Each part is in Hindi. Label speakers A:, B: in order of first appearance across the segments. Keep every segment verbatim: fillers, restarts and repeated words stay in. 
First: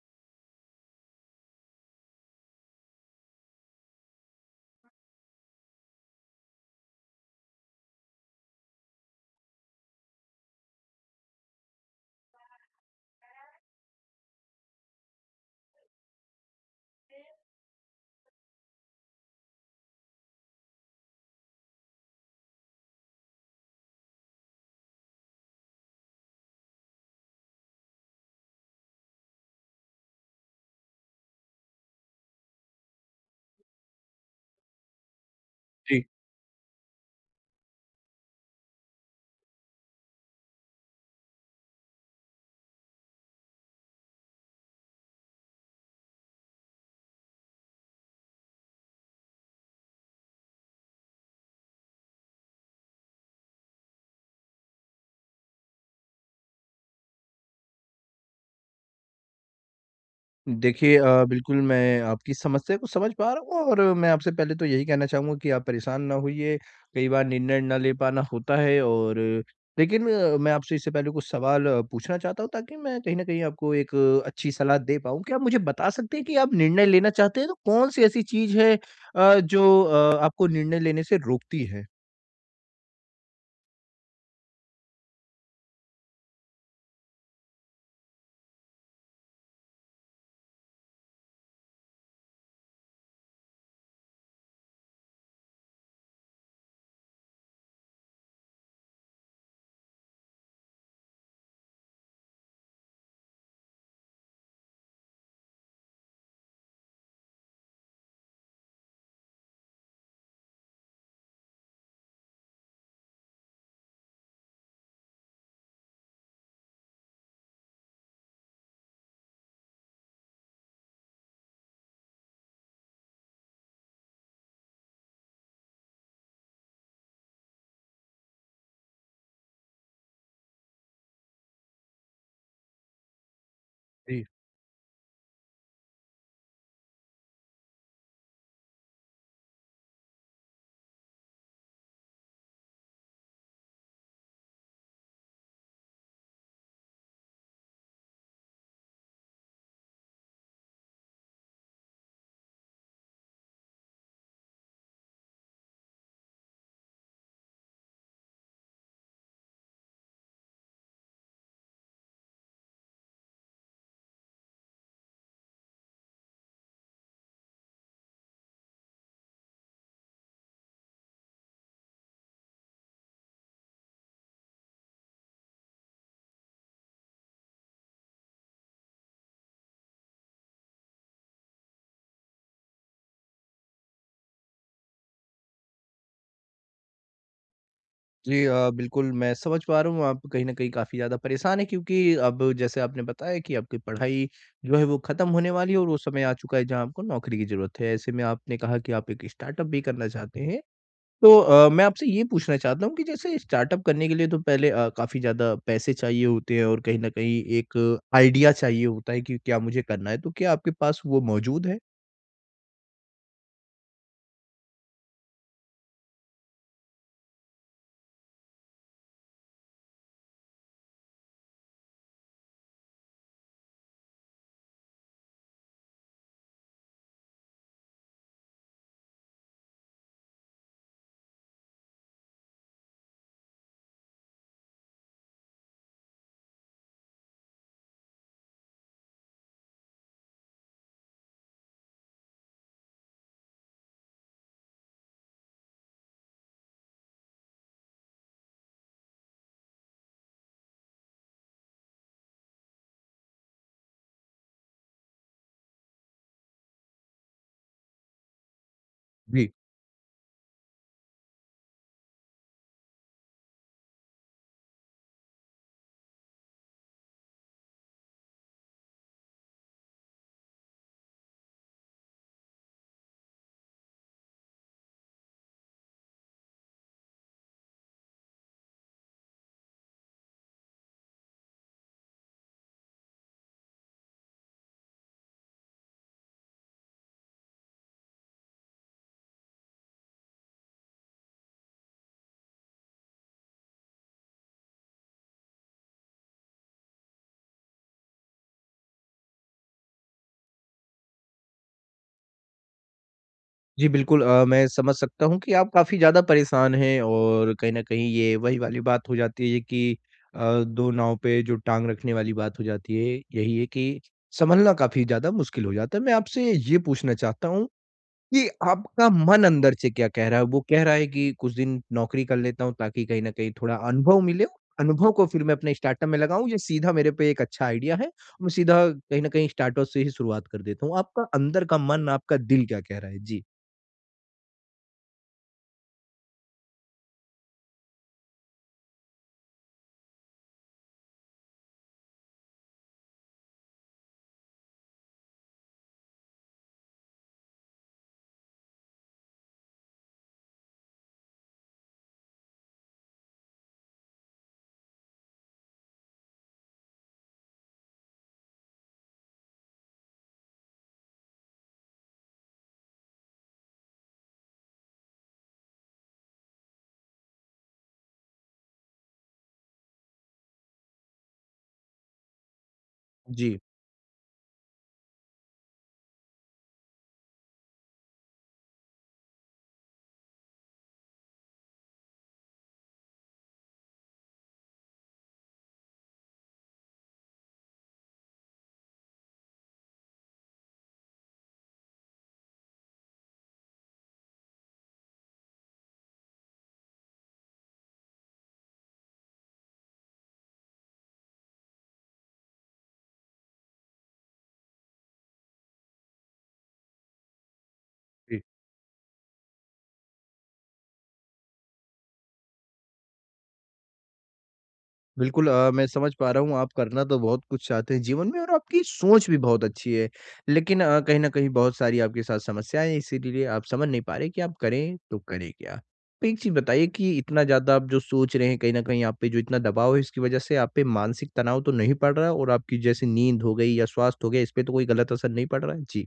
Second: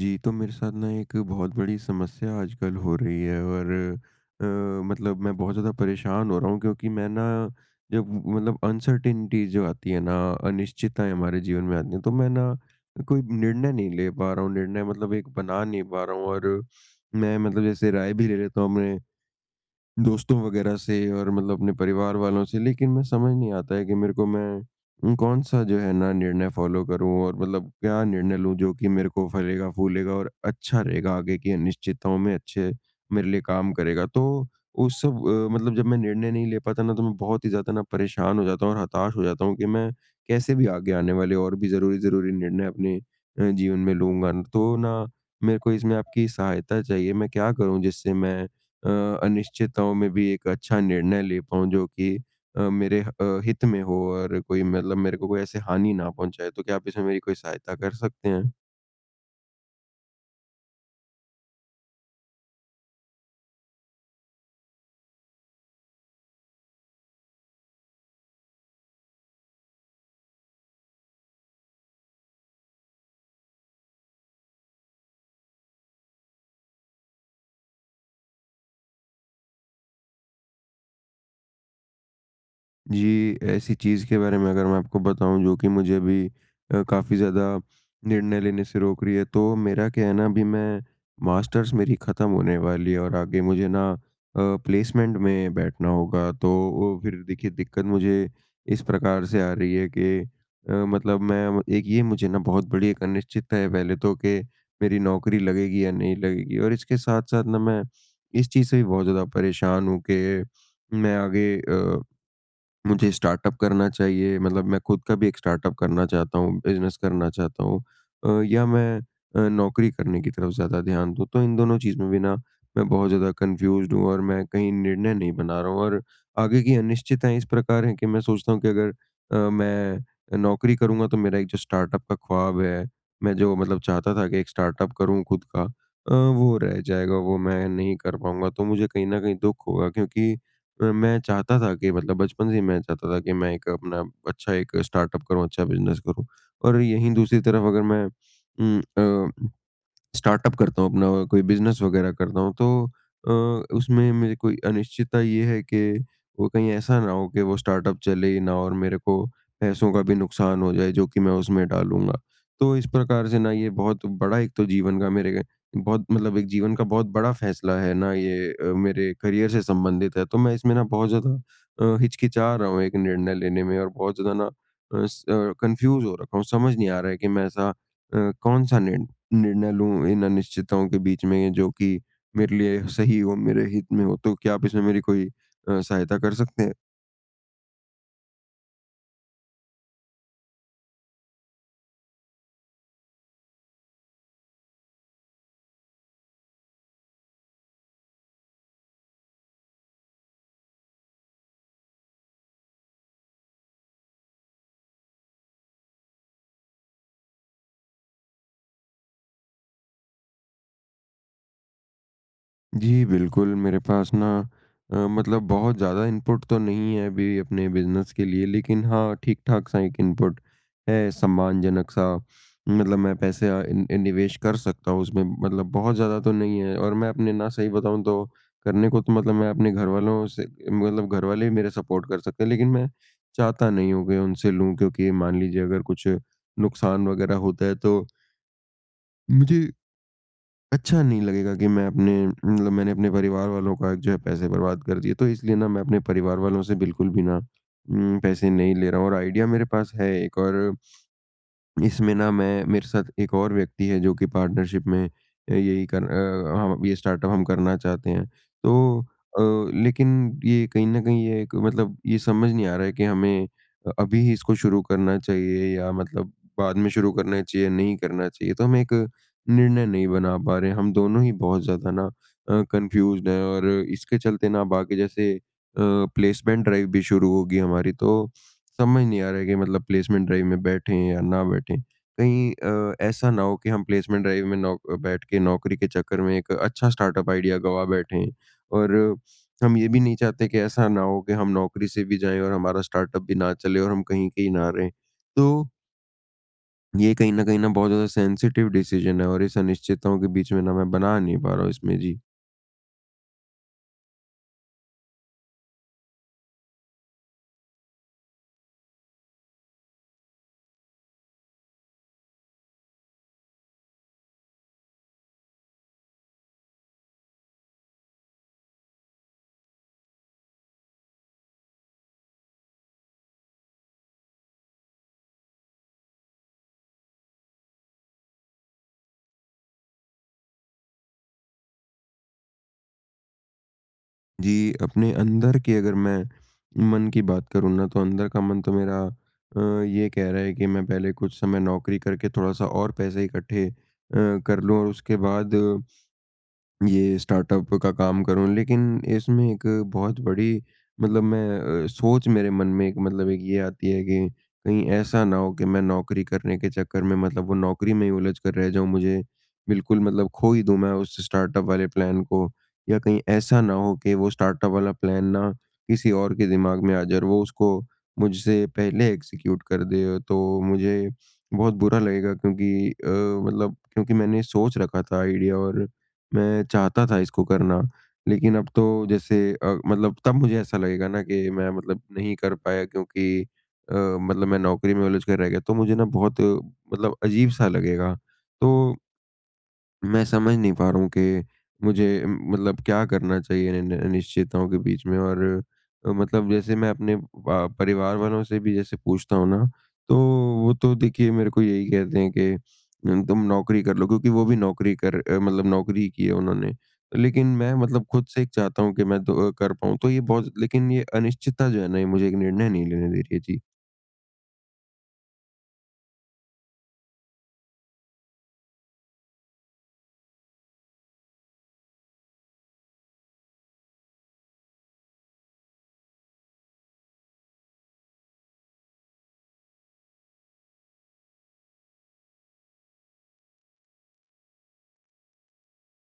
A: जी, तो मेरे साथ ना एक बहुत बड़ी समस्या आजकल हो रही है और अ, मतलब मैं बहुत ज़्यादा परेशान हो रहा हूँ क्योंकि मैं ना जब मतलब अनसर्टेनिटी जो आती है ना, अनिश्चितताएँ हमारे जीवन में आती हैं, तो मैं ना कोई निर्णय नहीं ले पा रहा हूँ, निर्णय मतलब एक बना नहीं पा रहा हूँ और मैं मतलब जैसे राय भी ले लेता हूँ अपने दोस्तों वगैरह से और मतलब अपने परिवार वालों से, लेकिन मैं समझ नहीं आता है कि मेरे को मैं उम, कौन-सा जो है ना निर्णय फ़ॉलो करूँ और मतलब क्या निर्णय लूँ जो कि मेरे को फलेगा, फूलेगा और अच्छा रहेगा आगे की अनिश्चितताओं में अच्छे मेरे लिए काम करेगा। तो उस सब अ, मतलब जब मैं निर्णय नहीं ले पाता ना, तो मैं बहुत ही ज़्यादा ना परेशान हो जाता हूँ और हताश हो जाता हूँ कि मैं कैसे भी आगे आने वाले और भी ज़रूरी-ज़रूरी निर्णय अपने अ, जीवन में लूँगा। तो ना मेरे को इसमें आपकी सहायता चाहिए, मैं क्या करूँ जिससे मैं अ, अनिश्चितताओं में भी एक अच्छा निर्णय ले पाऊँ जो कि अ, मेरे ह अ, हित में हो और कोई मतलब मेरे को कोई ऐसे हानि ना पहुँचाए। तो क्या आप इसमें मेरी कोई सहायता कर सकते हैं?
B: देखिए अ, बिल्कुल मैं आपकी समस्या को समझ पा रहा हूँ और मैं आपसे पहले तो यही कहना चाहूँगा कि आप परेशान ना होइए। कई बार निर्णय ना ले पाना होता है और लेकिन अ, मैं आपसे इससे पहले कुछ सवाल अ, पूछना चाहता हूँ ताकि मैं कहीं न कहीं आपको एक अ, अच्छी सलाह दे पाऊँ। क्या आप मुझे बता सकते हैं कि आप निर्णय लेना चाहते हैं तो कौन-सी ऐसी चीज़ है अ, जो अ, आपको निर्णय लेने से रोकती है?
A: जी, ऐसी चीज़ के बारे में अगर मैं आपको बताऊँ जो कि मुझे अभी अ, काफ़ी ज़्यादा निर्णय लेने से रोक रही है, तो मेरा क्या है ना अभी मैं मास्टर्स मेरी ख़त्म होने वाली है और आगे मुझे ना अ, प्लेसमेंट में बैठना होगा। तो वो फिर देखिए, दिक्कत मुझे इस प्रकार से आ रही है कि अ, मतलब मैं एक ये मुझे ना बहुत बड़ी एक अनिश्चितता है पहले तो कि मेरी नौकरी लगेगी या नहीं लगेगी। और इसके साथ-साथ ना मैं इस चीज़ से भी बहुत ज़्यादा परेशान हूँ कि मैं आगे अ मुझे स्टार्टअप करना चाहिए, मतलब मैं खुद का भी एक स्टार्टअप करना चाहता हूँ, बिज़नेस करना चाहता हूँ अ, या मैं अ, नौकरी करने की तरफ ज़्यादा ध्यान दूँ। तो इन दोनों चीज़ में भी ना मैं बहुत ज़्यादा कन्फ्यूज़्ड हूँ और मैं कहीं निर्णय नहीं बना रहा हूँ। और आगे की अनिश्चितताएँ इस प्रकार हैं कि मैं सोचता हूँ कि अगर अ, मैं नौकरी करूँगा तो मेरा एक जो स्टार्टअप का ख्वाब है, मैं जो मतलब चाहता था कि एक स्टार्टअप करूँ खुद का, अ, वो रह जाएगा, वो मैं नहीं कर पाऊँगा। तो मुझे कहीं न कहीं दुःख होगा क्योंकि अ, मैं चाहता था कि, मतलब बचपन से ही मैं चाहता था कि मैं एक अपना अच्छा एक स्टार्टअप करूँ, अच्छा बिज़नेस करूँ। और यहीं दूसरी तरफ अगर मैं उम, अ स्टार्टअप करता हूँ, अपना कोई बिज़नेस वगैरह करता हूँ, तो अ, उसमें मेरे कोई अनिश्चितता ये है कि वो कहीं ऐसा ना हो कि वो स्टार्टअप चले ही ना और मेरे को पैसों का भी नुकसान हो जाए जो कि मैं उसमें डालूँगा। तो इस प्रकार से ना ये बहुत बड़ा एक तो जीवन का मेरे बहुत मतलब एक जीवन का बहुत बड़ा फ़ैसला है ना, ये अ, मेरे करियर से संबंधित है। तो मैं इसमें ना बहुत ज़्यादा अ, हिचकिचा रहा हूँ एक निर्णय लेने में और बहुत ज़्यादा ना अ, स अ, कन्फ्यूज़ हो रखा हूँ। समझ नहीं आ रहा है कि मैं ऐसा अ, कौन-सा निर्णय निर्णय लूँ इन अनिश्चितताओं के बीच में जो कि मेरे लिए सही हो, मेरे हित में हो। तो क्या आप इसमें मेरी कोई अ, सहायता कर सकते हैं?
B: जी अ, बिल्कुल, मैं समझ पा रहा हूँ, आप कहीं न कहीं काफ़ी ज़्यादा परेशान हैं क्योंकि अब जैसे आपने बताया कि आपकी पढ़ाई जो है वो ख़त्म होने वाली है और वो समय आ चुका है जहाँ आपको नौकरी की ज़रूरत है। ऐसे में आपने कहा कि आप एक स्टार्टअप भी करना चाहते हैं। तो अ, मैं आपसे ये पूछना चाहता हूँ कि जैसे स्टार्टअप करने के लिए तो पहले अ, काफ़ी ज़्यादा पैसे चाहिए होते हैं और कहीं न कहीं एक आइडिया चाहिए होता है कि क्या मुझे करना है, तो क्या आपके पास वो मौजूद है?
A: जी, बिल्कुल, मेरे पास ना अ, मतलब बहुत ज़्यादा इनपुट तो नहीं है अभी अपने बिज़नेस के लिए, लेकिन हाँ, ठीक-ठाक सा एक इनपुट है, सम्मानजनक सा। मतलब मैं पैसे अ, इन इन निवेश कर सकता हूँ उसमें, मतलब बहुत ज़्यादा तो नहीं है और मैं अपने ना सही बताऊँ तो करने को तो मतलब मैं अपने घरवालों से मतलब घरवाले भी मेरे सपोर्ट कर सकते हैं, लेकिन मैं चाहता नहीं हूँ कि उनसे लूँ क्योंकि मान लीजिए अगर कुछ नुकसान वग़ैरह होता है, तो मुझे अच्छा नहीं लगेगा कि मैं अपने मतलब मैंने अपने परिवार वालों का जो है पैसे बर्बाद कर दिए। तो इसलिए ना मैं अपने परिवार वालों से बिल्कुल भी ना उम, पैसे नहीं ले रहा हूँ और आइडिया मेरे पास है एक। और इसमें ना मैं मेरे साथ एक और व्यक्ति है जो कि पार्टनरशिप में अ, यही कर अ, हम ये स्टार्टअप हम करना चाहते हैं। तो अ,
B: जी।
A: लेकिन ये कहीं न कहीं ये एक मतलब ये समझ नहीं आ रहा है कि हमें अ, अभी ही इसको शुरू करना चाहिए या मतलब बाद में शुरू करना चाहिए, नहीं करना चाहिए। तो हम एक निर्णय नहीं बना पा रहे हैं। हम दोनों ही बहुत ज़्यादा ना अ, कन्फ्यूज़्ड हैं और इसके चलते ना बाकी जैसे अ, प्लेसमेंट ड्राइव भी शुरू होगी हमारी, तो समझ नहीं आ रहा है कि मतलब प्लेसमेंट ड्राइव में बैठें या ना बैठें। कहीं अ, ऐसा ना हो कि हम प्लेसमेंट ड्राइव में नौ बैठ के नौकरी के चक्कर में एक अच्छा स्टार्टअप आइडिया गँवा बैठें। और हम ये भी नहीं चाहते कि ऐसा ना हो कि हम नौकरी से भी जाएँ और हमारा स्टार्टअप भी ना चले और हम कहीं-कहीं ना रहें। तो ये कहीं न कहीं ना बहुत ज़्यादा सेंसिटिव डिसीज़न है और इस अनिश्चितताओं के बीच में ना मैं बना नहीं पा रहा हूँ इसमें। जी।
B: जी, बिल्कुल अ, मैं समझ सकता हूँ कि आप काफ़ी ज़्यादा परेशान हैं और कहीं न कहीं ये वही वाली बात हो जाती है कि अ, दो नाव पे जो टाँग रखने वाली बात हो जाती है, यही है कि सँभलना काफ़ी ज़्यादा मुश्किल हो जाता है। मैं आपसे ये पूछना चाहता हूँ कि आपका मन अंदर से क्या कह रहा है? वो कह रहा है कि कुछ दिन नौकरी कर लेता हूँ ताकि कहीं न कहीं थोड़ा अनुभव मिले, अनुभव को फिर मैं अपने स्टार्टअप में लगाऊँ, ये सीधा मेरे पे एक अच्छा आइडिया है। मैं सीधा कहीं न कहीं स्टार्टअप से ही शुरुआत कर देता हूँ। आपका अंदर का मन, आपका दिल क्या कह रहा है? जी।
A: जी, अपने अंदर की अगर मैं मन की बात करूँ ना, तो अंदर का मन तो मेरा अ, ये कह रहा है कि मैं पहले कुछ समय नौकरी करके थोड़ा-सा और पैसे इकट्ठे अ, कर लूँ और उसके बाद ये स्टार्टअप का काम करूँ। लेकिन इसमें एक बहुत बड़ी मतलब मैं अ, सोच मेरे मन में एक मतलब एक ये आती है कि कहीं ऐसा ना हो कि मैं नौकरी करने के चक्कर में मतलब वो नौकरी में ही उलझ कर रह जाऊँ, मुझे बिल्कुल मतलब खो ही दूँ मैं उस स्टार्टअप वाले प्लान को, या कहीं ऐसा ना हो कि वो स्टार्टअप वाला प्लान ना किसी और के दिमाग में आ जाए और वो उसको मुझसे पहले एग्जीक्यूट कर दे, तो मुझे बहुत बुरा लगेगा क्योंकि अ,
B: जी।
A: मतलब क्योंकि मैंने सोच रखा था आइडिया और मैं चाहता था इसको करना, लेकिन अब तो जैसे अ, मतलब तब मुझे ऐसा लगेगा ना कि मैं मतलब नहीं कर पाया क्योंकि अ, मतलब मैं नौकरी में उलझ कर रह गया, तो मुझे ना बहुत अ, मतलब अजीब-सा लगेगा। तो मैं समझ नहीं पा रहा हूँ कि मुझे म मतलब क्या करना चाहिए नि नि अनिश्चितताओं के बीच में। और अ, मतलब जैसे मैं अपने प परिवार वालों से भी जैसे पूछता हूँ ना, तो वो तो देखिए मेरे को यही कहते हैं कि उम, तुम नौकरी कर लो क्योंकि वो भी नौकरी कर अ, मतलब नौकरी की है उन्होंने। लेकिन मैं मतलब खुद
B: जी,
A: से एक चाहता हूँ कि मैं तो अ, कर पाऊँ, तो ये बहुत लेकिन ये अनिश्चितता जो है ना, ये मुझे एक निर्णय नहीं लेने दे रही है। जी।
B: बिल्कुल अ, मैं समझ पा रहा हूँ आप करना तो बहुत कुछ चाहते हैं जीवन में और आपकी सोच भी बहुत अच्छी है। लेकिन अ, कहीं न कहीं बहुत सारी आपके साथ समस्याएँ हैं इसीलिए आप समझ नहीं पा रहे कि आप करें तो करें क्या? तो एक चीज़ बताइए कि इतना ज़्यादा आप जो सोच रहे हैं कहीं न कहीं आप पे जो इतना दबाव है इसकी वज़ह से आप पे मानसिक तनाव तो नहीं पड़ रहा और आपकी जैसे नींद हो गई या स्वास्थ्य हो गया इस पे तो कोई गलत असर नहीं पड़ रहा है? जी।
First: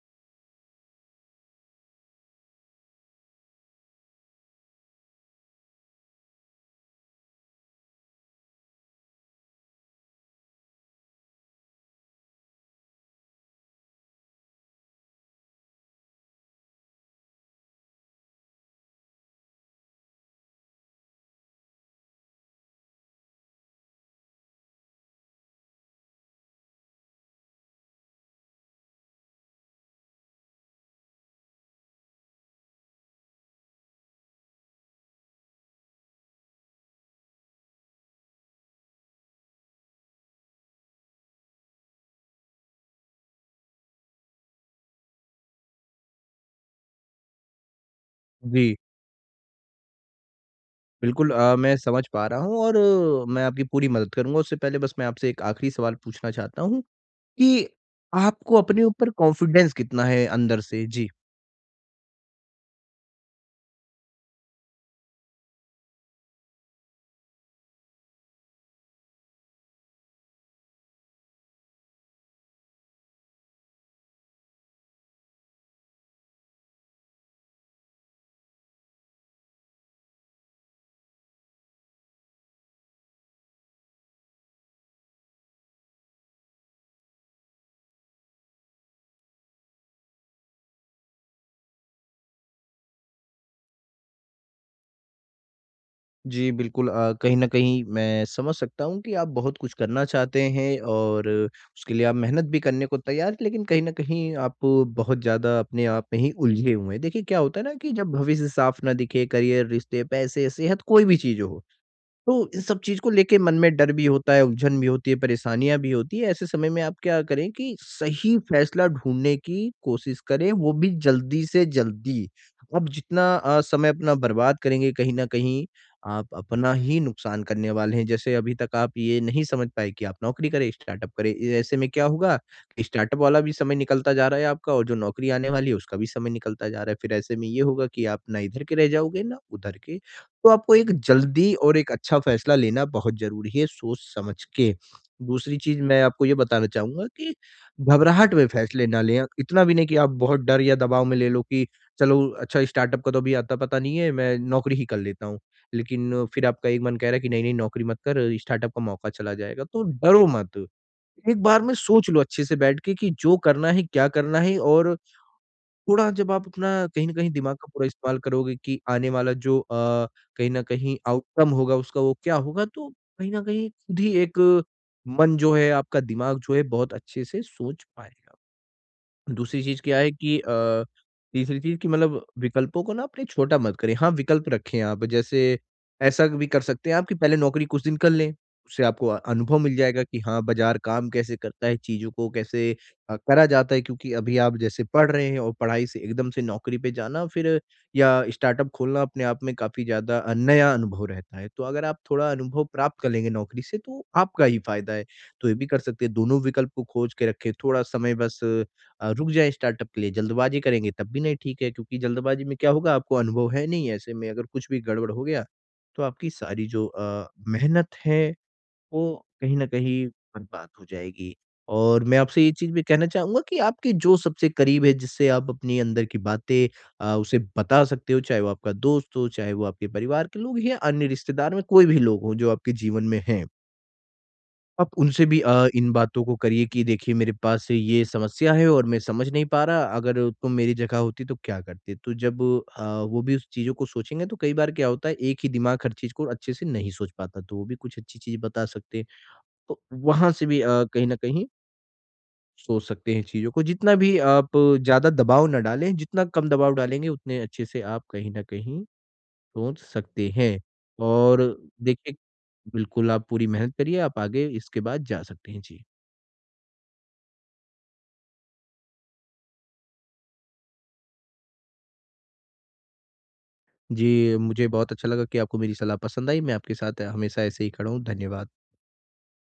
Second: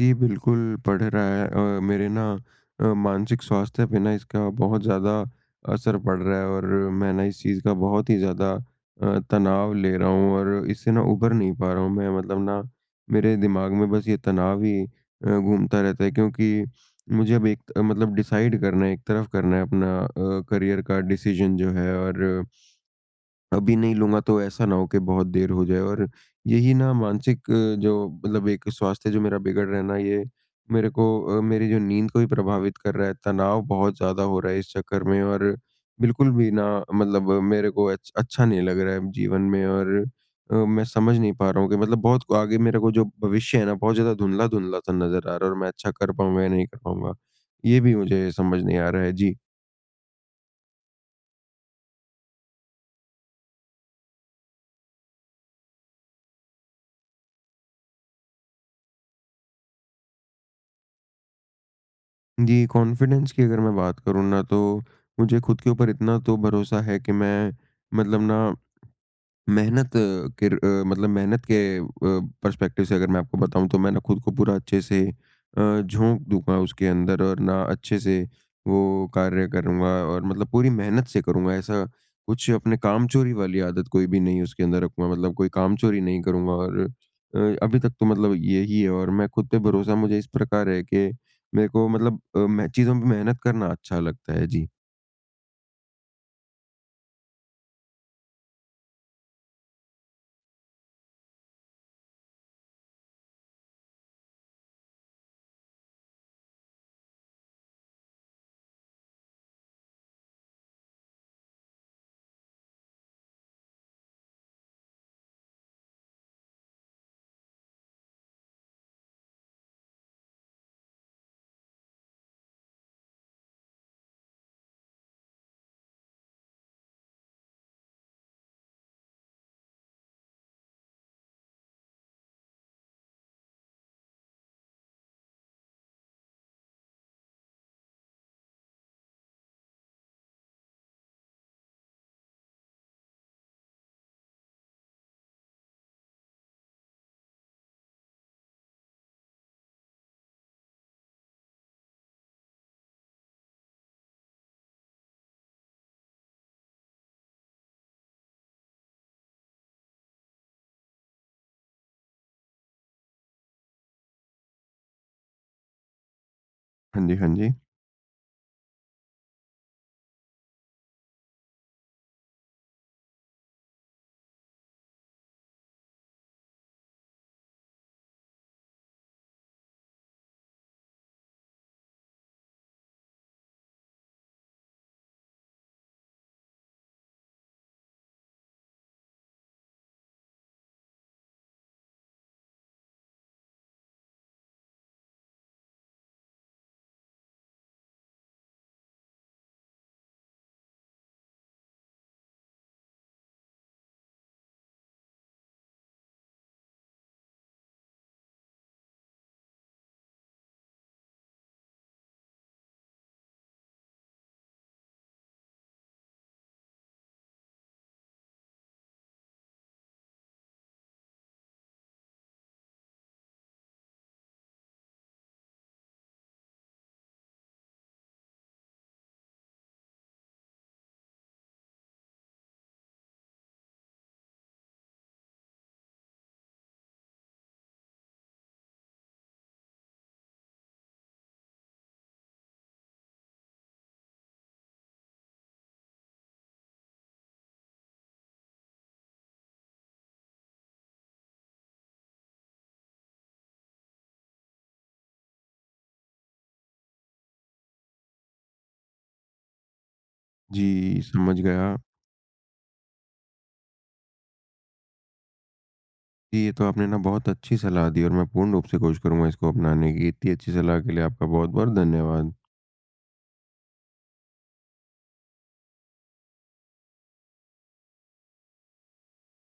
A: जी, बिल्कुल पड़ रहा है। अ, मेरे ना अ, मानसिक स्वास्थ्य पे ना इसका बहुत ज़्यादा असर पड़ रहा है और मैं ना इस चीज़ का बहुत ही ज़्यादा अ, तनाव ले रहा हूँ और इससे ना उभर नहीं पा रहा हूँ मैं। मतलब ना मेरे दिमाग में बस ये तनाव ही अ, घूमता रहता है क्योंकि मुझे अब एक अ, मतलब डिसाइड करना है, एक तरफ करना है अपना अ, करियर का डिसीज़न जो है, और अभी नहीं लूँगा तो ऐसा ना हो कि बहुत देर हो जाए। और यही ना मानसिक अ, जो मतलब एक स्वास्थ्य जो मेरा बिगड़ रहा है ना ये मेरे को अ, मेरी जो नींद को भी प्रभावित कर रहा है। तनाव बहुत ज़्यादा हो रहा है इस चक्कर में और बिल्कुल भी ना मतलब अ, मेरे को अच्छ अच्छा नहीं लग रहा है जीवन में। और अ, मैं समझ नहीं पा रहा हूँ कि मतलब बहुत आगे मेरे को जो भविष्य है ना बहुत ज़्यादा धुंधला-धुंधला-सा नज़र आ रहा है और मैं अच्छा कर पाऊँगा या नहीं कर पाऊँगा, ये भी मुझे समझ
B: जी,
A: नहीं आ रहा है। जी।
B: बिल्कुल अ, मैं समझ पा रहा हूँ और अ, मैं आपकी पूरी मदद करूँगा उससे पहले बस मैं आपसे एक आखिरी सवाल पूछना चाहता हूँ कि आपको अपने ऊपर कॉन्फिडेंस कितना है अंदर से? जी।
A: जी, कॉन्फिडेंस की अगर मैं बात करूँ ना, तो मुझे खुद के ऊपर इतना तो भरोसा है कि मैं मतलब ना मेहनत अ, के र अ, मतलब मेहनत के अ, पर्सपेक्टिव से अगर मैं आपको बताऊँ तो मैं ना खुद को पूरा अच्छे से अ, झोंक दूँगा उसके अंदर और ना अच्छे से वो कार्य करूँगा और मतलब पूरी मेहनत से करूँगा। ऐसा कुछ अपने कामचोरी वाली आदत कोई भी नहीं उसके अंदर रखूँगा, मतलब कोई कामचोरी नहीं करूँगा। और अ, अभी तक तो मतलब यही है और मैं खुद पे भरोसा मुझे इस प्रकार है कि मेरे को मतलब अ, मैं चीज़ों पे मेहनत करना अच्छा लगता है। जी।
B: जी, बिल्कुल अ, कहीं न कहीं मैं समझ सकता हूँ कि आप बहुत कुछ करना चाहते हैं और उसके लिए आप मेहनत भी करने को तैयार हैं, लेकिन कहीं न कहीं आप बहुत ज़्यादा अपने आप में ही उलझे हुए हैं। देखिए, क्या होता है ना कि जब भविष्य साफ ना दिखे, करियर, रिश्ते, पैसे, सेहत, कोई भी चीज़ हो, तो इन सब चीज़ को लेके मन में डर भी होता है, उलझन भी होती है, परेशानियाँ भी होती है। ऐसे समय में आप क्या करें कि सही फैसला ढूँढने की कोशिश करें, वो भी जल्दी से जल्दी। आप जितना अ, समय अपना बर्बाद करेंगे कहीं न कहीं आप अपना ही नुकसान करने वाले हैं। जैसे अभी तक आप ये नहीं समझ पाए कि आप नौकरी करें, स्टार्टअप करें। ए ऐसे में क्या होगा कि स्टार्टअप वाला भी समय निकलता जा रहा है आपका और जो नौकरी आने वाली है उसका भी समय निकलता जा रहा है। फिर ऐसे में ये होगा कि आप ना इधर के रह जाओगे, ना उधर के। तो आपको एक जल्दी और एक अच्छा फैसला लेना बहुत ज़रूरी है सोच-समझ के। दूसरी चीज़ मैं आपको ये बताना चाहूँगा कि घबराहट में फैसले ना लें। इतना भी नहीं कि आप बहुत डर या दबाव में ले लो कि चलो अच्छा स्टार्टअप का तो अभी आता-पता नहीं है, मैं नौकरी ही कर लेता हूँ। लेकिन फिर आपका एक मन कह रहा है कि नहीं-नहीं नौकरी मत कर, स्टार्टअप का मौका चला जाएगा। तो डरो मत, एक बार में सोच लो अच्छे से बैठ के कि जो करना है, क्या करना है और थोड़ा जब आप अपना कहीं
A: हाँ
B: न
A: जी, हाँ
B: कहीं
A: जी।
B: दिमाग का पूरा इस्तेमाल करोगे कि आने वाला जो अ, कहीं न कहीं आउटकम होगा उसका वो क्या होगा, तो कहीं न कहीं खुद ही एक मन जो है, आपका दिमाग जो है बहुत अच्छे से सोच पाएगा। दूसरी चीज़ क्या है कि अ, तीसरी चीज़ कि मतलब विकल्पों को ना अपने छोटा मत करें। हाँ, विकल्प रखें आप जैसे ऐसा भी कर सकते हैं आप कि पहले नौकरी कुछ दिन कर लें, उससे आपको अ, अनुभव मिल जाएगा कि हाँ, बाज़ार काम कैसे करता है, चीज़ों को कैसे अ, करा जाता है क्योंकि अभी आप जैसे पढ़ रहे हैं और पढ़ाई से एकदम से नौकरी पे जाना फिर या स्टार्टअप खोलना अपने आप में काफ़ी ज़्यादा अ, नया अनुभव रहता है। तो अगर आप थोड़ा अनुभव प्राप्त कर लेंगे नौकरी से तो आपका ही फ़ायदा है। तो ये भी कर सकते हैं, दोनों विकल्प को खोज के रखें, थोड़ा समय बस अ, रुक जाएँ स्टार्टअप के लिए, जल्दबाज़ी करेंगे तब भी नहीं ठीक है क्योंकि जल्दबाज़ी में क्या होगा आपको अनुभव है नहीं, ऐसे में अगर कुछ भी गड़बड़ हो गया, तो आपकी सारी जो अ, मेहनत है वो कहीं न कहीं बर्बाद हो जाएगी। और मैं आपसे ये चीज़ भी कहना चाहूँगा कि आपके जो सबसे करीब है जिससे आप अपनी अंदर की बातें अ, उसे बता सकते हो, चाहे वो आपका दोस्त हो, चाहे वो आपके परिवार के लोग या अन्य रिश्तेदार में कोई भी लोग हों जो आपके जीवन में हैं। आप उनसे भी अ, इन बातों को करिए कि देखिए मेरे पास ये समस्या है और मैं समझ नहीं पा रहा, अगर तुम मेरी जगह होती तो क्या करते? तो जब अ, वो भी उस चीज़ों को सोचेंगे तो कई बार क्या होता है एक ही दिमाग हर चीज़ को अच्छे से नहीं सोच पाता, तो वो भी कुछ अच्छी चीज़ बता सकते हैं। तो वहाँ से भी अ, कहीं न कहीं सोच सकते हैं चीज़ों को। जितना भी आप ज़्यादा दबाव ना डालें, जितना कम दबाव डालेंगे उतने अच्छे से आप कहीं न कहीं सोच सकते हैं।
A: जी, समझ
B: और
A: गया।
B: देखिए बिल्कुल आप पूरी मेहनत करिए, आप आगे इसके बाद जा सकते हैं। जी।
A: जी, ये तो आपने ना बहुत अच्छी सलाह दी और मैं पूर्ण रूप से कोशिश करूँगा इसको अपनाने की। इतनी अच्छी सलाह के लिए आपका बहुत-बहुत धन्यवाद।
B: जी, मुझे बहुत अच्छा लगा कि आपको मेरी सलाह पसंद आई। मैं आपके साथ हमेशा ऐसे ही खड़ा हूँ। धन्यवाद।